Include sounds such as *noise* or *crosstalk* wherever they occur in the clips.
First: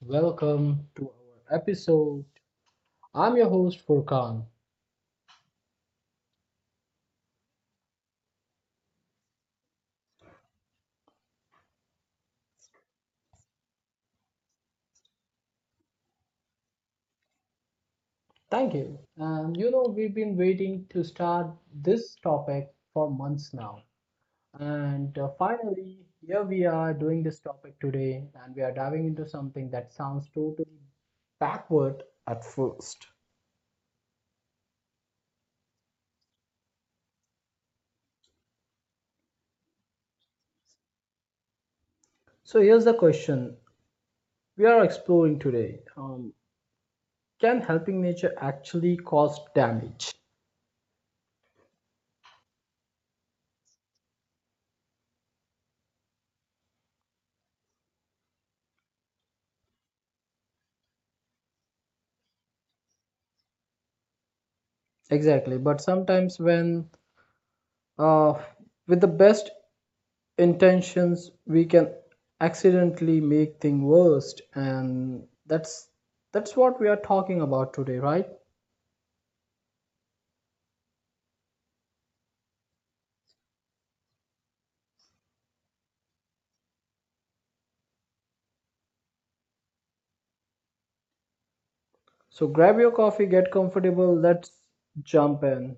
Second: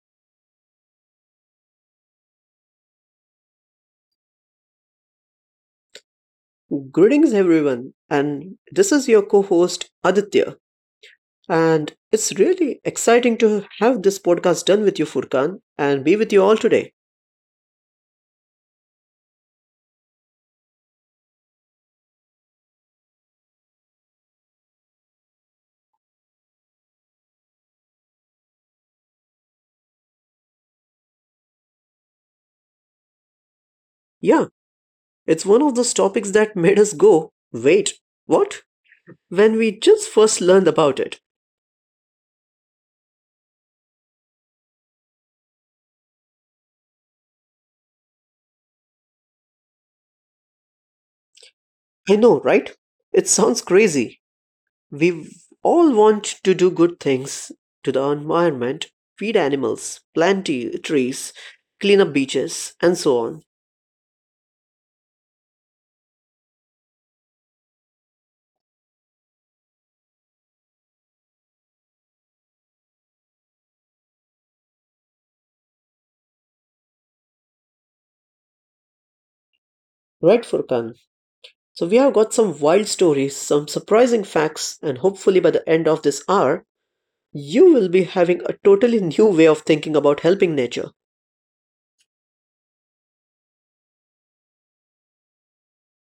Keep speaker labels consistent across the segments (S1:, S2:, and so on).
S1: welcome to our episode. I'm your host Furkan.
S2: Greetings, everyone, and this is your co host Aditya. And it's really exciting to have this podcast done with you, Furkan, and be with you all today.
S1: Thank you. And you know, we've been waiting to start this topic for months now. And finally, here we are doing this topic today, and we are diving into something that sounds totally backward at first.
S2: Yeah, it's one of those topics that *laughs* made us go, wait, what? When we just first learned about it.
S1: So here's the question we are exploring today. Can helping nature actually cause damage?
S2: I know, right? It sounds crazy. We all want to do good things to the environment, feed animals, plant trees, clean up beaches, and so on.
S1: Exactly. But sometimes, when uh, with the best intentions, we can accidentally make things worse, and that's what we are talking about today, right?
S2: Right, Furkan? So, we have got some wild stories, some surprising facts, and hopefully by the end of this hour, you will be having a totally new way of thinking about helping nature. *laughs*
S1: So grab your coffee, get comfortable. Let's jump in.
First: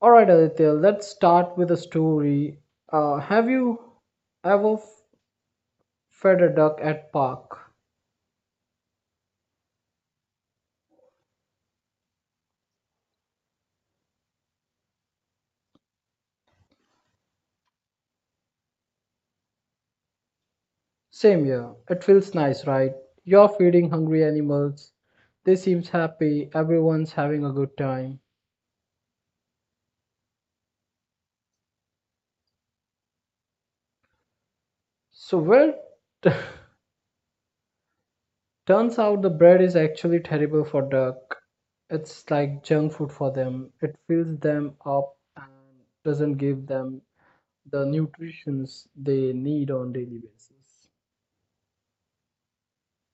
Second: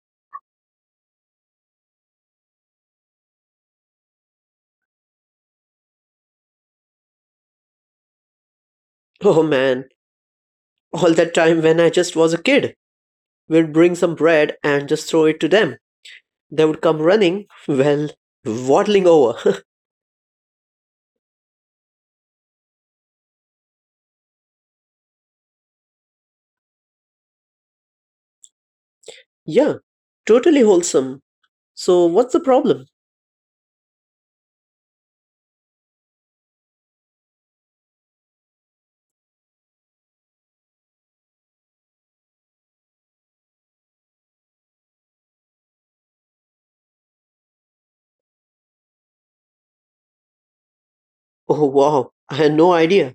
S1: All right, Aditya. Let's start with a story. Have you ever fed a duck at park?
S2: Oh man, all that time when I just was a kid, we'd bring some bread and just throw it to them. They would come running, well, waddling over.
S1: Same here. It feels nice, right? You're feeding hungry animals. They seems happy. Everyone's having a good time.
S2: *laughs* Yeah, totally wholesome. So, what's the problem? *laughs*
S1: So well, *laughs* turns out the bread is actually terrible for duck. It's like junk food for them. It fills them up and doesn't give them the nutritions they need on daily basis.
S2: Oh wow, I had no idea.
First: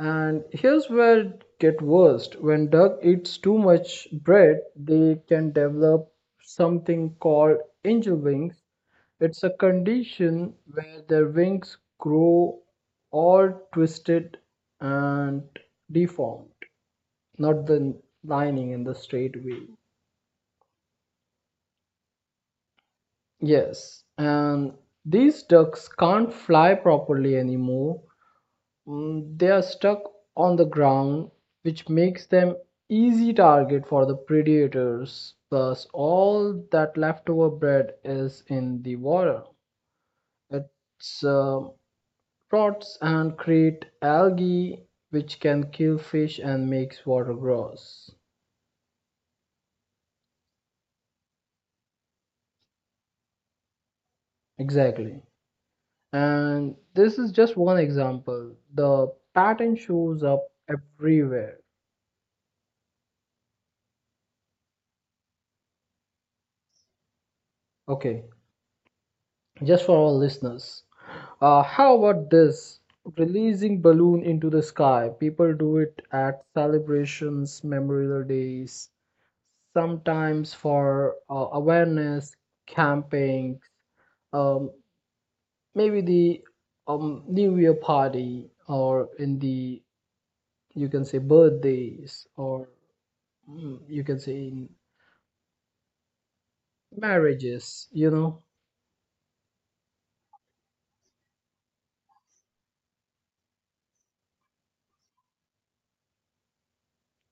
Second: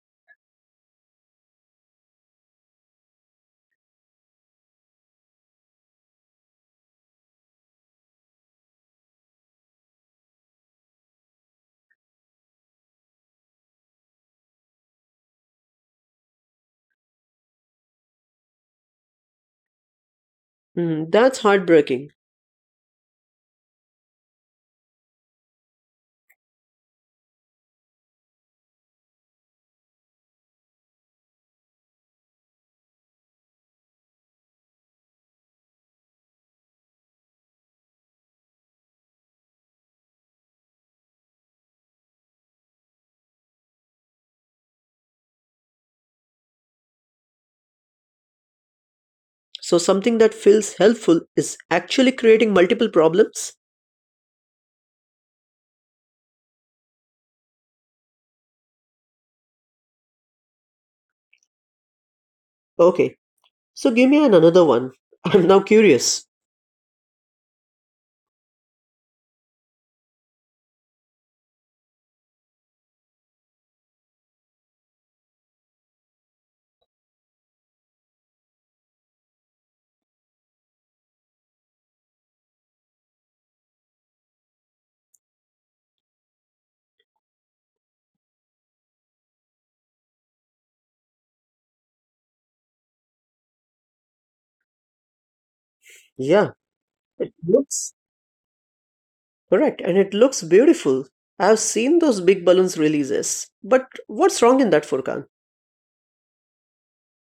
S1: And here's where it gets worst. When duck eats too much bread, they can develop something called angel wings. It's a condition where their wings grow all twisted and deformed, not the lining in the straight way.
S2: Hmm, that's heartbreaking.
S1: Yes, and these ducks can't fly properly anymore. Mm, they are stuck on the ground, which makes them easy target for the predators. Plus, all that leftover bread is in the water. It uh, rots and create algae, which can kill fish and makes water gross.
S2: So, something that feels helpful is actually creating multiple problems?
S1: Exactly. And this is just one example. The pattern shows up everywhere.
S2: Okay, so give me an another one. *laughs* I'm now curious.
S1: Okay, just for our listeners. How about this? Releasing balloon into the sky. People do it at celebrations, memorial days, sometimes for awareness camping, um, maybe the New Year party, or in the you can say birthdays, or you can say in
S2: Yeah,
S1: marriages.
S2: looks
S1: You know,
S2: correct, and it looks beautiful. I've seen those big balloons releases, but what's wrong in that, Furkan?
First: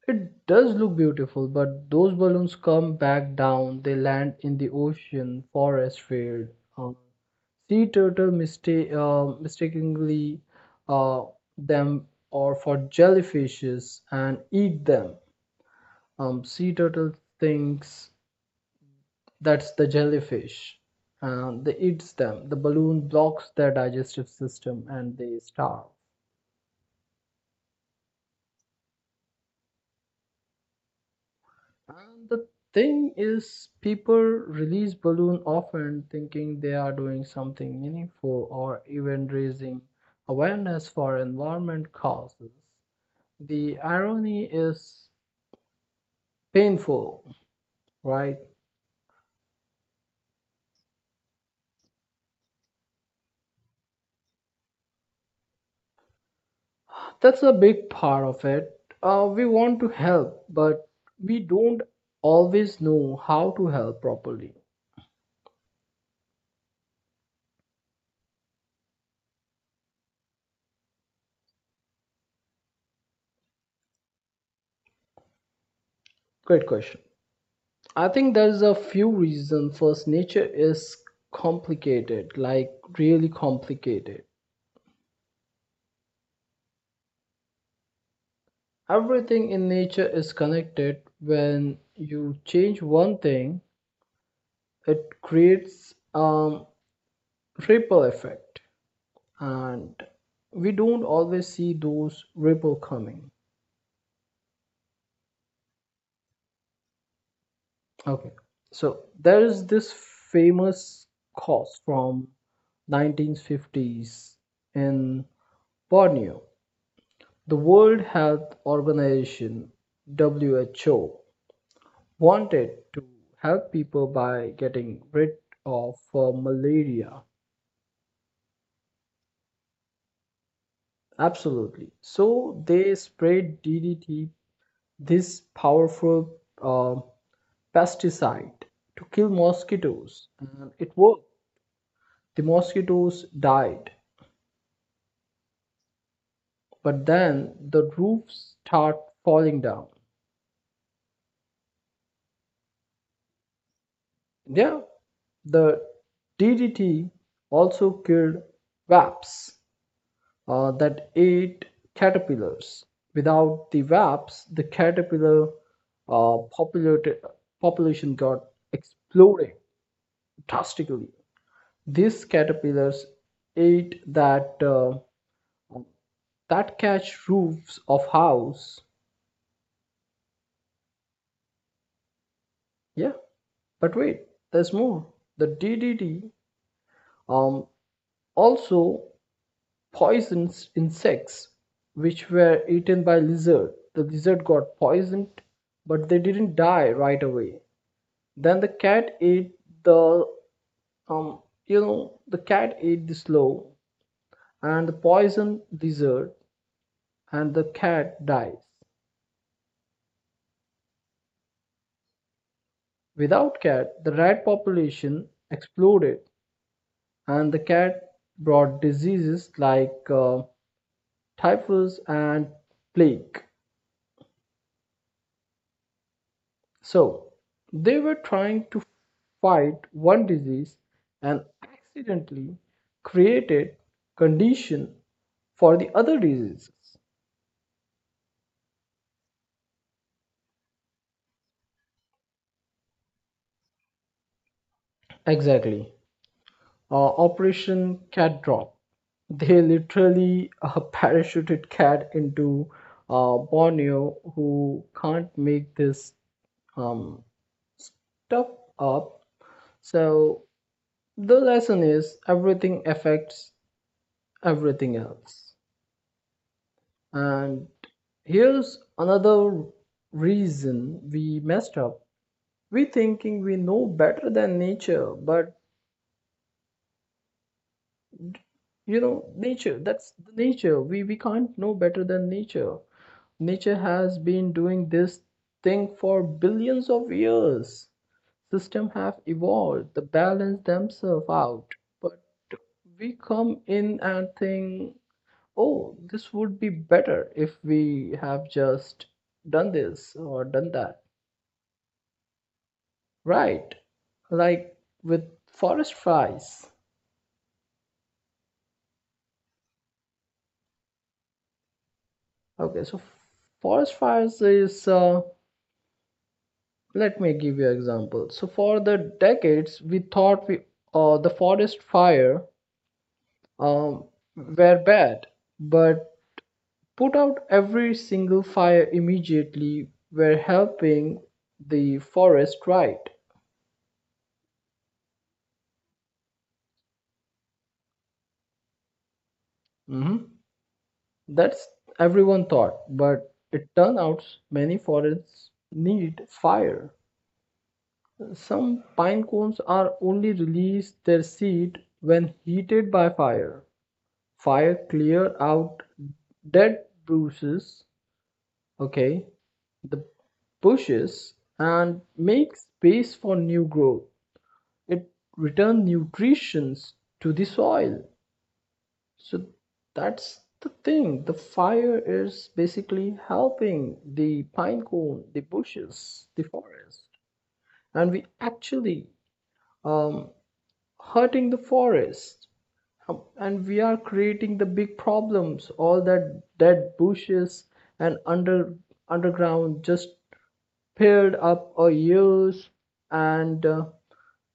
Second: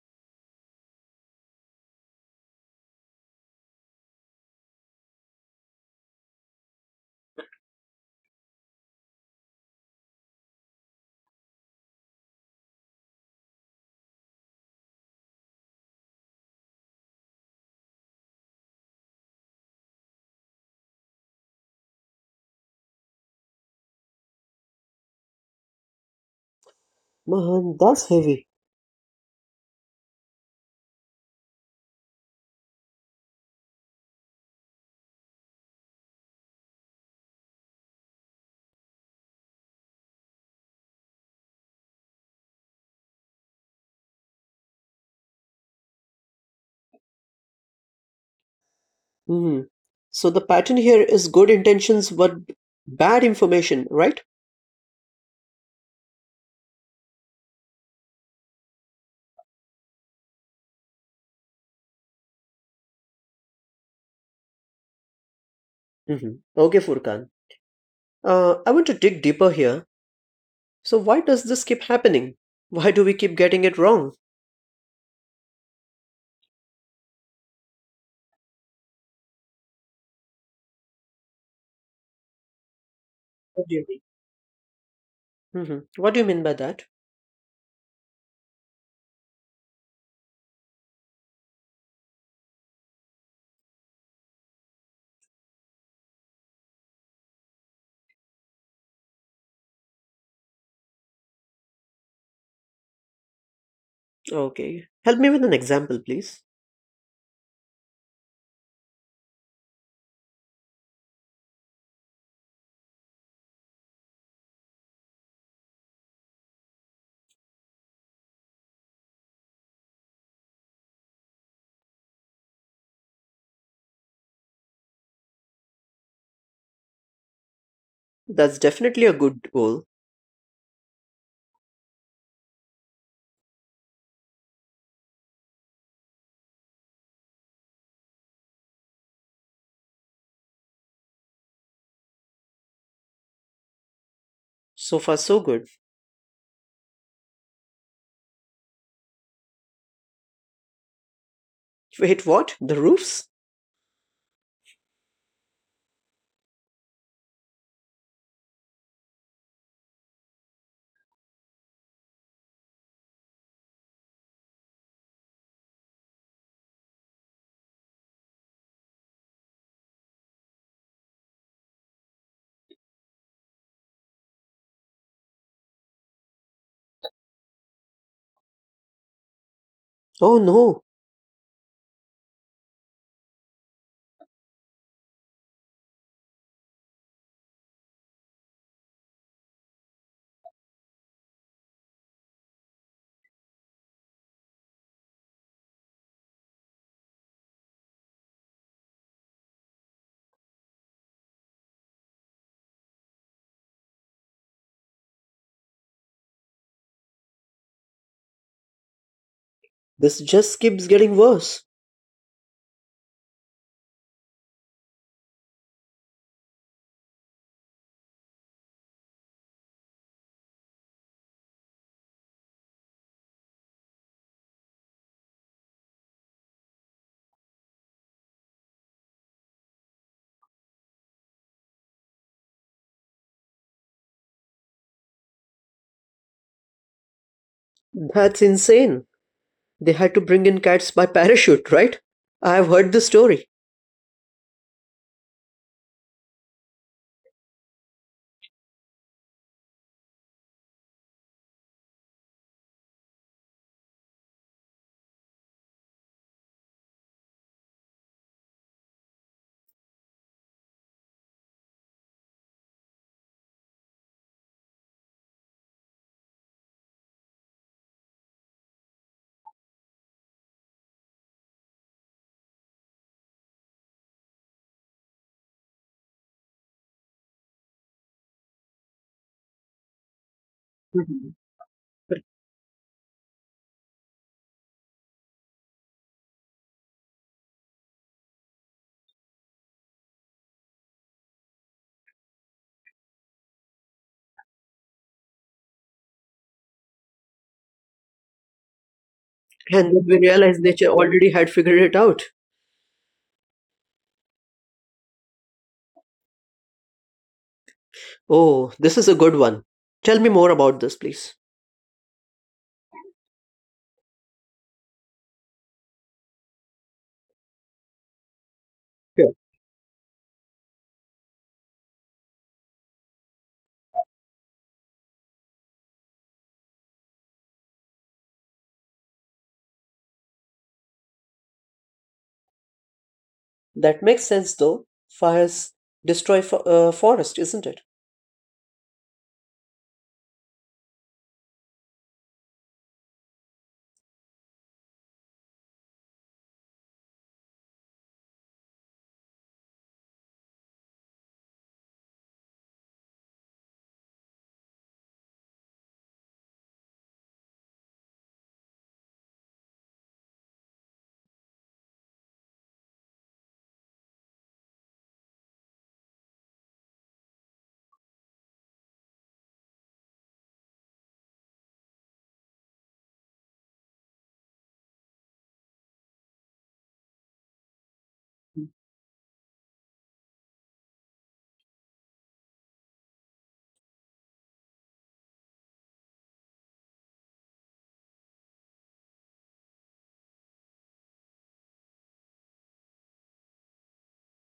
S1: it does look beautiful, but those balloons come back down. They land in the ocean, forest, field. Uh, sea turtle mistake, mistakenly uh, them or for jellyfishes and eat them. Sea turtle thinks that's the jellyfish and they eats them. The balloon blocks their digestive system and they starve.
S2: Man, that's heavy.
S1: And the thing is, people release balloon often thinking they are doing something meaningful or even raising awareness for environment causes. The irony is painful, right?
S2: Hmm. So the pattern here is good intentions but bad information, right?
S1: That's a big part of it. We want to help, but we don't always know how to help properly.
S2: Okay, Furkan. I want to dig deeper here. So why does this keep happening? Why do we keep getting it wrong?
S1: Great question. I think there's a few reasons. First, nature is complicated, like really
S2: What do you mean?
S1: complicated.
S2: What do you mean by that?
S1: Everything in nature is connected. When you change one thing, it creates a ripple effect, and we don't always see those ripple coming.
S2: Okay, help me with an example, please.
S1: Okay, so there is this famous cause from 1950s in Borneo. The World Health Organization (WHO) wanted to help people by getting rid of malaria.
S2: That's definitely a good goal.
S1: Absolutely. So they sprayed DDT, this powerful uh, pesticide, to kill mosquitoes, and it worked. The mosquitoes died,
S2: So far, so good.
S1: but then the roofs start falling down.
S2: Wait, what? The roofs?
S1: Yeah, the DDT also killed wasps that ate caterpillars. Without the wasps, the caterpillar uh, populati- population got exploded drastically. These caterpillars ate that that catch roofs of house.
S2: Oh no.
S1: Yeah, but wait, there's more. The DDT um, also poisons insects which were eaten by lizard. The lizard got poisoned, but they didn't die right away. Then the um the cat ate the slow and the poison dessert and the cat dies.
S2: This just keeps getting worse.
S1: Without cat, the rat population exploded and the cat brought diseases like typhus and plague. So they were trying to fight one disease and accidentally created condition for the other diseases.
S2: That's insane. They had to bring in cats by parachute, right? I've heard the story.
S1: Exactly. Operation Cat Drop. They literally *laughs* parachuted Cat into Borneo, who can't make this um, stuff up. So the lesson is everything affects everything else. And here's another reason we messed up. We thinking we know better than nature, but you know, nature, that's the nature. We
S2: Mhm.
S1: can't know better
S2: But—
S1: than nature. Nature has been doing this thing for billions of years. Systems have evolved to balance themselves out, but we come in and think, oh, this would be better if we have just done
S2: And then we
S1: this or
S2: realized
S1: done
S2: nature
S1: that.
S2: already had figured it out.
S1: Right, like with forest fires.
S2: Oh, this is a good one. Tell me more about this, please.
S1: Okay, so forest fires is let me give you an example. So for the decades we thought we the forest fire um, were bad, but put out every single fire immediately were helping the forest, right.
S2: That makes sense though. Fires destroy forest, isn't it?
S1: Mhm. That's everyone thought, but it turned out many forests need fire. Some pine cones are only release their seed when heated by fire. Fire clear out dead bruises, okay, the bushes and make space for new growth. It returns nutrition to the soil. So that's the thing. The fire is basically helping the pine cone, the bushes, the forest, and we actually um, hurting the forest. And we are creating the big problems. All that dead bushes and under underground just paired up a years and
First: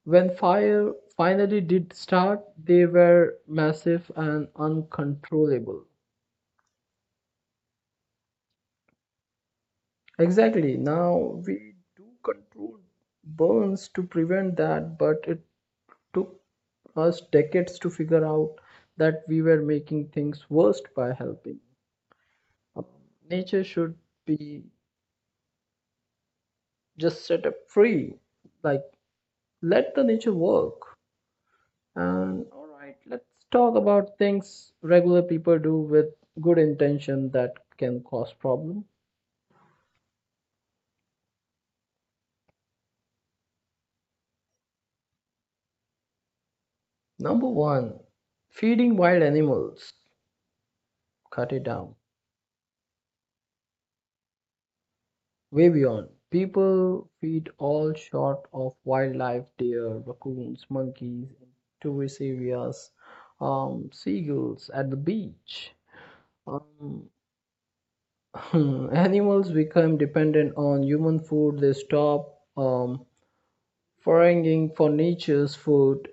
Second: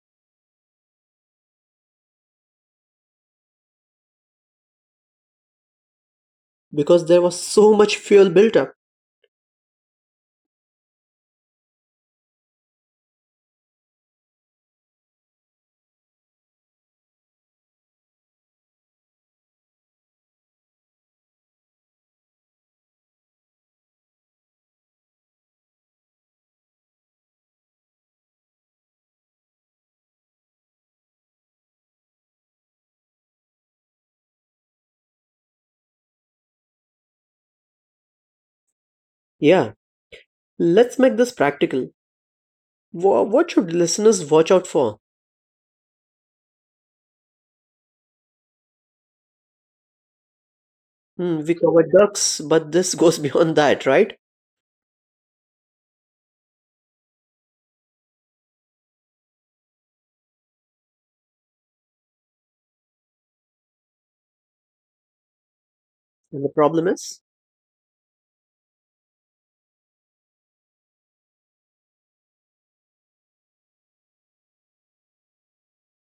S1: when fire finally did start they were massive and uncontrollable.
S2: Because there was so much fuel built up.
S1: Exactly, now we do control burns to prevent that, but it took us decades to figure out that we were making things worse by helping. Um, nature should be just set up free, like let the nature work. And all right, let's talk about things regular people do with good intention that can cause problem.
S2: Yeah, let's make this practical. What should listeners watch out for?
S1: Number one, feeding wild animals.
S2: Hmm,
S1: Cut
S2: we
S1: it down.
S2: covered ducks, but this goes *laughs* beyond that, right?
S1: Way beyond. People feed all sort of wildlife, deer, raccoons, monkeys, tourist areas, seagulls at the beach.
S2: And the problem
S1: Um,
S2: is,
S1: *laughs* animals become dependent on human food. They stop foraging for nature's food.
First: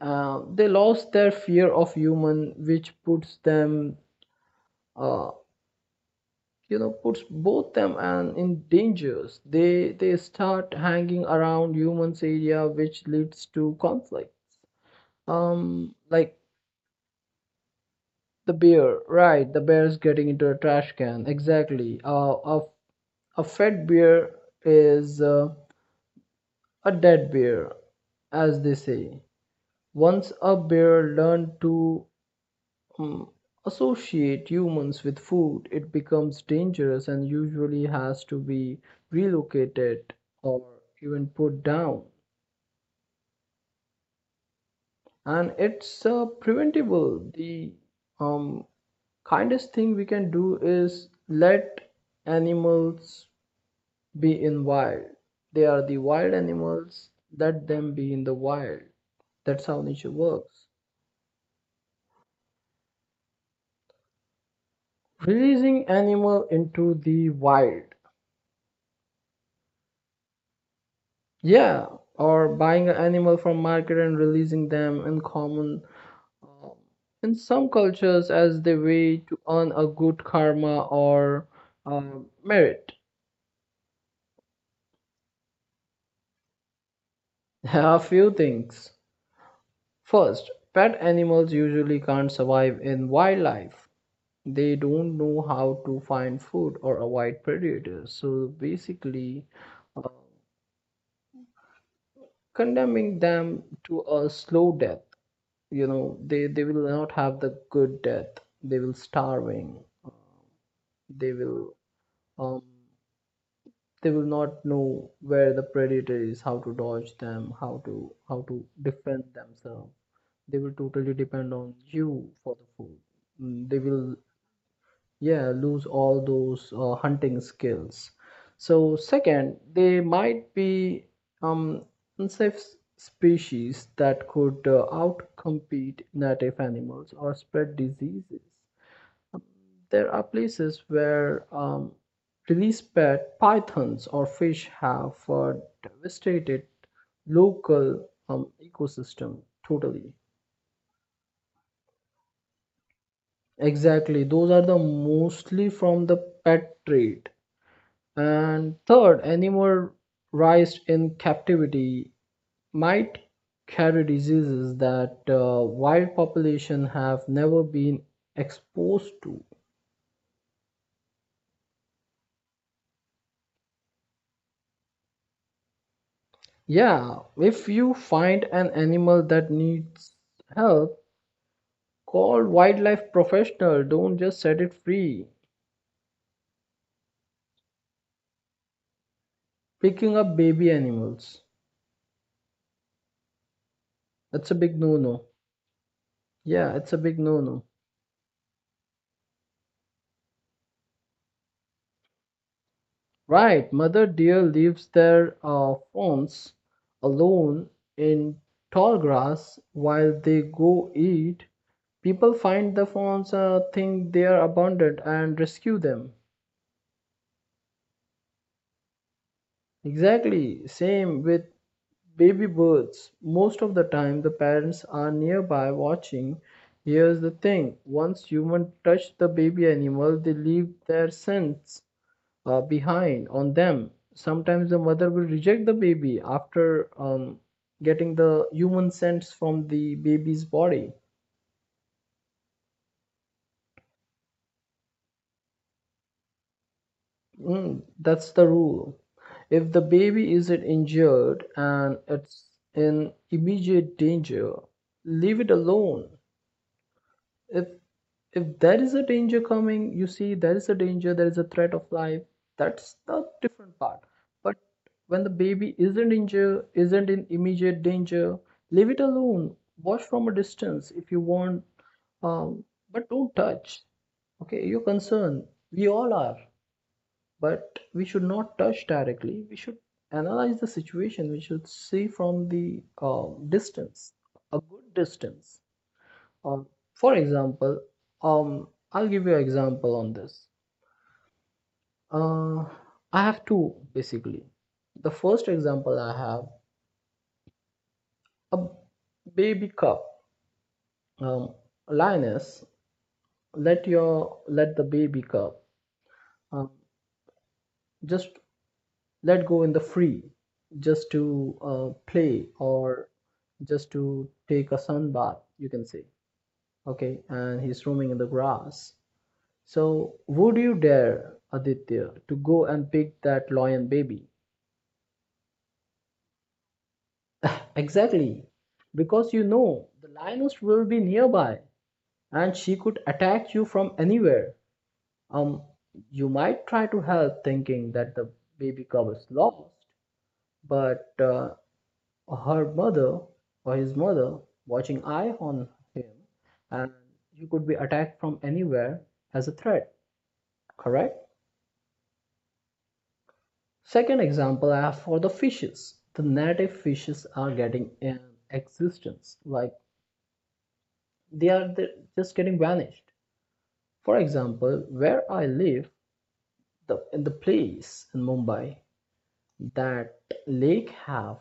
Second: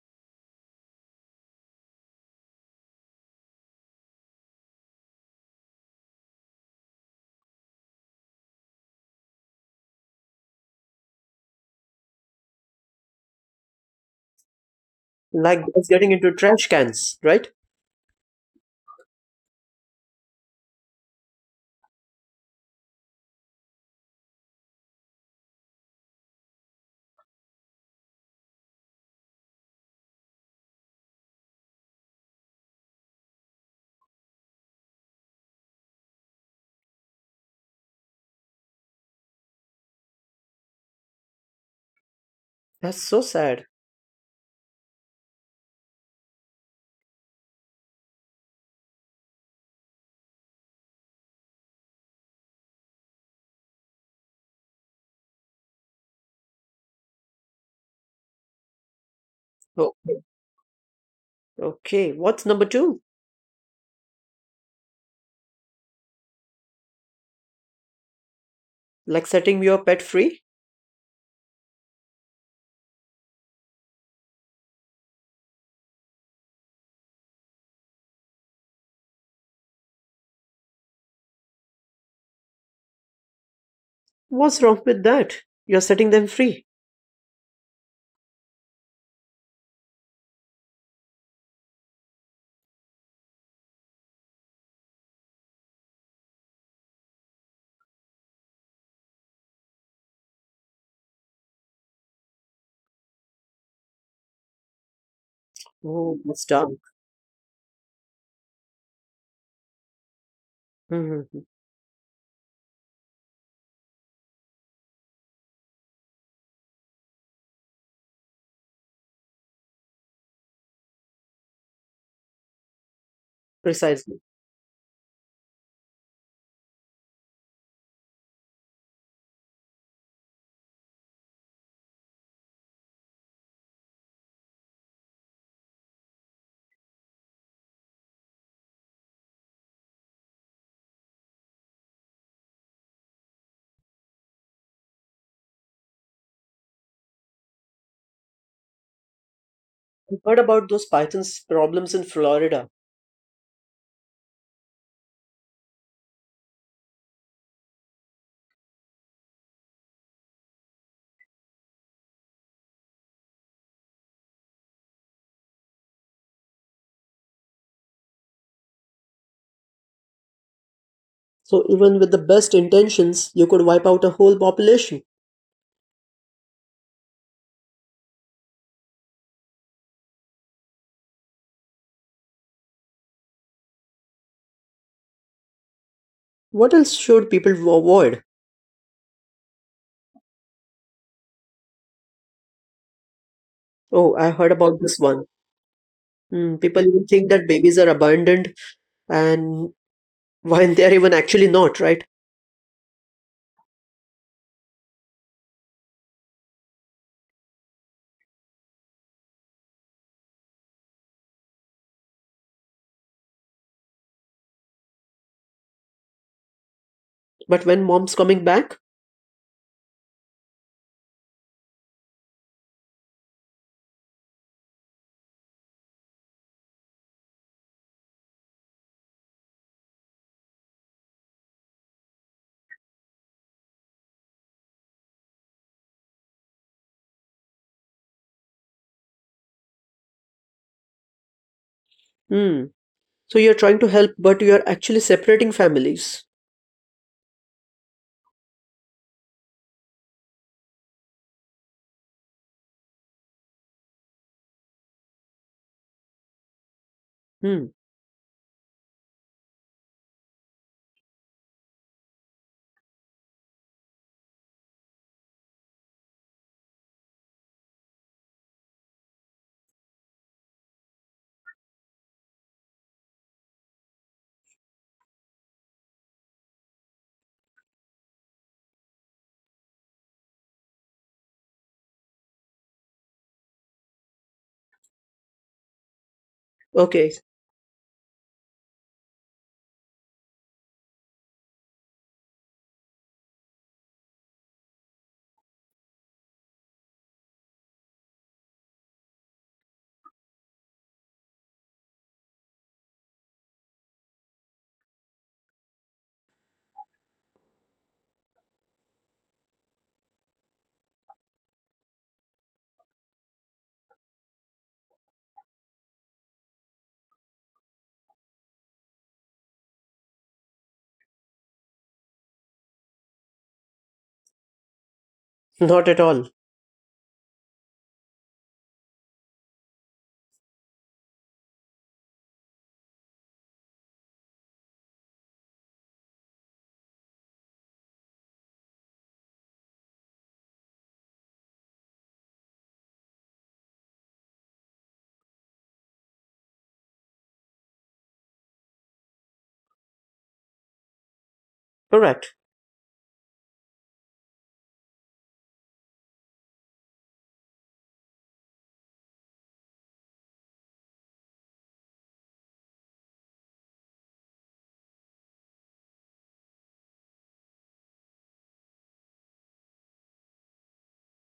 S1: They lost their fear of human, which puts them, uh, you know, puts both them and in dangers. They start hanging around humans' area, which leads to conflict.
S2: like ducks getting into
S1: Like
S2: trash cans, right?
S1: the bear, right? The bear is getting into a trash can. Exactly. A fed bear is a dead bear, as they say. Once a bear learned to um, associate humans with food, it becomes dangerous and usually has to be relocated or even put down.
S2: That's so sad.
S1: And it's preventable. The um, kindest thing we can do is let animals be in wild. They are the wild animals. Let them be in the wild. That's how
S2: Oh,
S1: nature works.
S2: okay, what's number two?
S1: Releasing animal into the wild.
S2: Like setting your pet free?
S1: Yeah, or buying an animal from market and releasing them in common, um, in some cultures as the way to earn a good karma or merit.
S2: What's wrong with that? You're setting them free.
S1: *laughs* A few things. First, pet animals usually can't survive in wildlife. They don't know how to find food or avoid predators. So basically, uh, condemning them to a slow death. You know,
S2: Oh,
S1: they
S2: that's
S1: they
S2: dumb.
S1: will not have the good death, they will starving.
S2: Mhm,
S1: They
S2: mhm.
S1: will um they will not know where the predator is, how to dodge them, how to defend themselves. They will totally depend on you for the food. Mm, they will
S2: Precisely.
S1: yeah lose all those hunting skills. So second, they might be um unsafe species that could outcompete native animals or spread diseases. There are places where release pet pythons or fish have devastated local ecosystem totally.
S2: I've heard about those pythons problems in Florida.
S1: Exactly, those are the mostly from the pet trade. And third, animal raised in captivity might carry diseases that wild population have never been exposed to.
S2: So even with the best intentions, you could wipe out a whole population.
S1: Yeah, if you find an animal that needs help, call wildlife professional. Don't just set it free.
S2: What else should people avoid?
S1: Picking up baby animals.
S2: Oh, I
S1: That's a
S2: heard
S1: big
S2: about this
S1: no-no.
S2: one. Hmm,
S1: Yeah, it's
S2: people
S1: a
S2: even
S1: big
S2: think that
S1: no-no.
S2: babies are abandoned and *laughs* when they're even actually not, right?
S1: Right, Mother Deer leaves their fawns alone in tall grass while they go eat. People find the fawns, think they are abundant, and rescue them.
S2: But when mom's coming back,
S1: Exactly, same with baby birds. Most of the time, the parents are nearby watching. Here's the thing, once humans touch the baby animal, they leave their scent behind on them. Sometimes the mother will reject the baby after getting the human sense from the baby's body.
S2: hmm. So you're trying to help, but you're actually separating families.
S1: Mm, that's the rule. If the baby isn't injured and it's in immediate danger, leave it alone. if
S2: Hmm.
S1: if there is a danger coming, you see there is a danger, there is a threat of life, that's the different part. But when the baby is not injured, isn't in immediate danger, leave it alone, watch from a distance if you want, um, but don't touch. Okay, you're concerned. We all are, but we should not touch directly. We should analyze the situation, we should see from the distance, a good distance. um, for
S2: Okay.
S1: example, I'll give you an example on this. Uh, I have two basically. The first example I have a baby cub. Um, lioness, let the baby cub um, just let go in the free, just to play or just to take a sun bath, you can say. Okay, and he's roaming in the grass. So, would you dare, Aditya, to go and pick that lion baby?
S2: *laughs* Not at all.
S1: Exactly, because you know the lioness will be nearby and she could attack you from anywhere. Um, you might try to help thinking that the baby cub is lost, but her mother or his mother watching eye on him, and you could be attacked from anywhere as a threat, correct?
S2: Correct.
S1: Second example I have for the fishes. The native fishes are getting in existence, like they are just getting vanished. For example, where I live, the in the place in Mumbai, that lake have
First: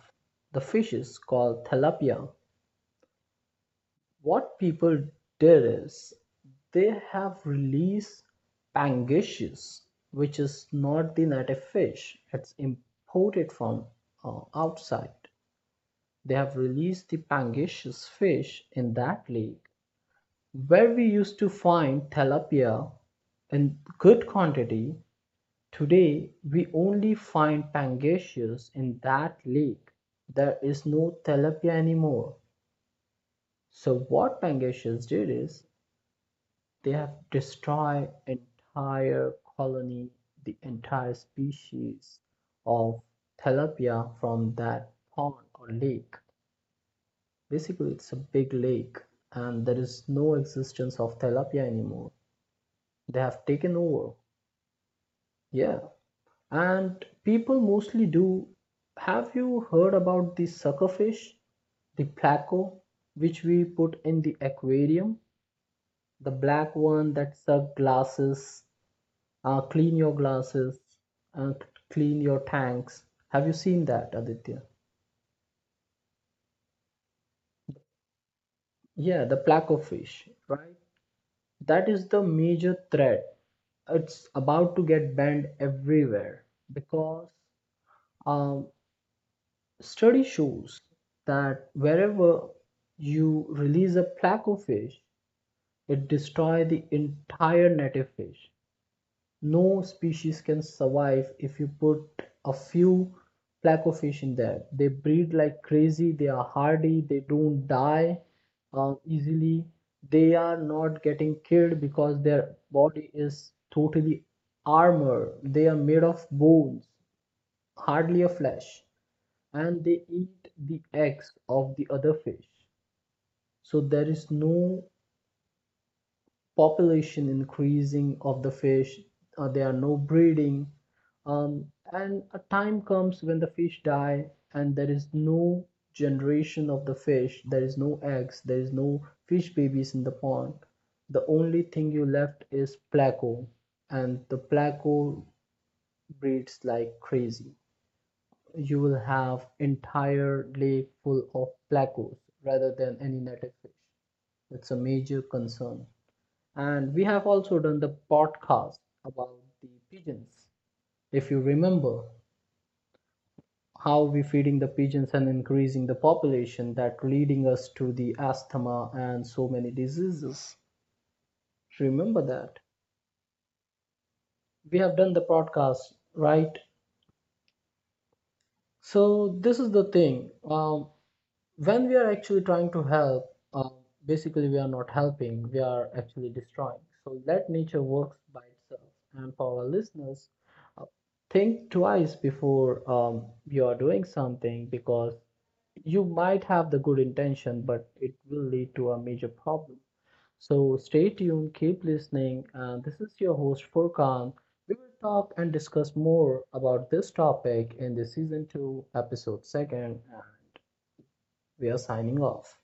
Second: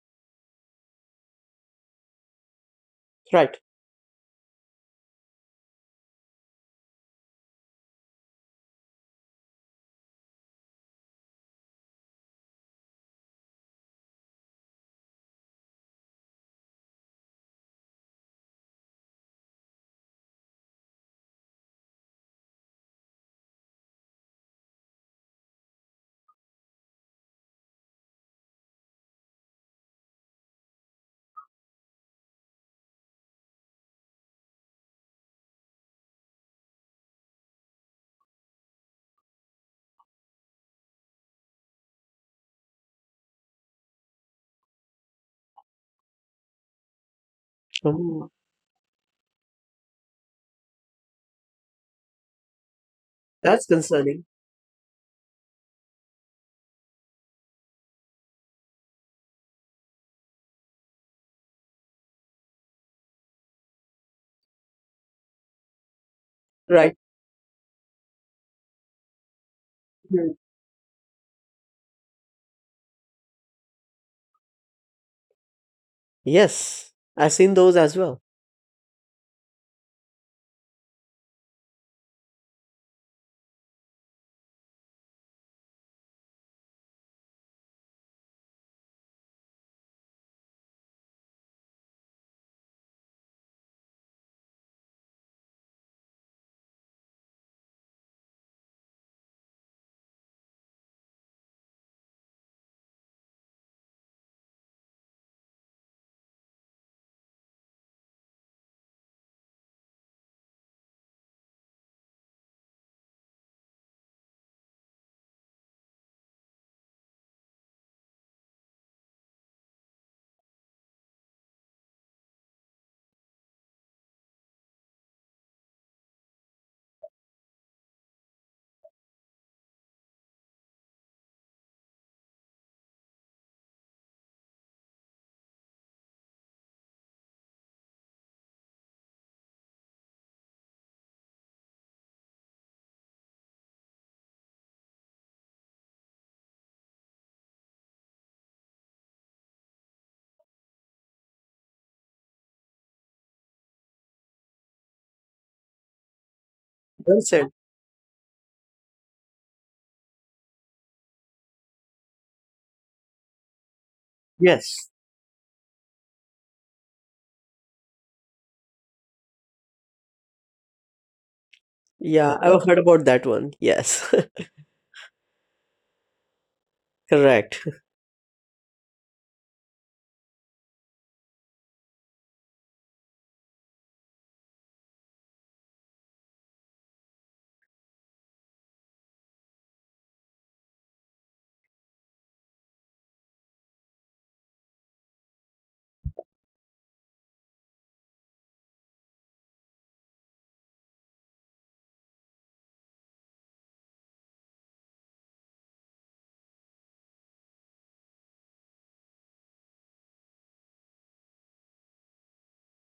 S1: the fishes called tilapia.
S2: Right.
S1: What people did is they have released pangasius, which is not the native fish. It's imported from outside. They have released the pangasius fish in that lake, where we used to find tilapia in good quantity. Today, we only find pangasius in that lake. There is no tilapia anymore. So what pangasius did is they have destroyed entire colony, the entire species of tilapia from that pond or lake. Basically, it's a
S2: Hmm,
S1: big lake, and there is no existence of tilapia anymore. They have
S2: that's
S1: taken over.
S2: concerning.
S1: Yeah, and people mostly do. Have you heard about the suckerfish, the placo, which we put in the aquarium? The black
S2: Right.
S1: one that suck glasses, clean your
S2: Hmm.
S1: glasses, uh, clean your tanks. Have you seen that, Aditya?
S2: Yes, I've seen those as well.
S1: Yeah, the placo fish, right? That is the major threat. It's about to get banned everywhere because um, study shows that wherever you release a placofish, it destroys the entire native fish. No species can survive if you put a few placofish in there. They breed like crazy, they are hardy, they don't die easily. They are not getting killed because their body is totally armor. They are made of bones, hardly a flesh, and they eat the eggs of the other fish. So there is no population increasing of the fish, there are no breeding, um, and a time comes when the fish die and there is no generation of the fish, there is no eggs, there is no fish babies in the pond. The only thing you left is pleco, and the pleco breeds like crazy. You will have entire lake full of plecos rather than any netted fish. It's a major concern, and we
S2: Well
S1: have
S2: said.
S1: also done the podcast about the pigeons. If you remember how we feeding the
S2: Yes.
S1: pigeons and increasing the population that leading us to the asthma and so many diseases. Remember
S2: Yeah, I've
S1: that.
S2: heard about that one. Yes,
S1: We have done the podcast, right?
S2: *laughs* correct.
S1: So this is the thing. When we are actually trying to help, basically we are not helping, we are actually destroying. So let nature works by itself. And for our listeners, uh, think twice before you are doing something, because you might have the good intention, but it will lead to a major problem. So stay tuned, keep listening. And this is your host Furkan. We will talk and discuss more about this topic in the season two, episode second. And we are signing off.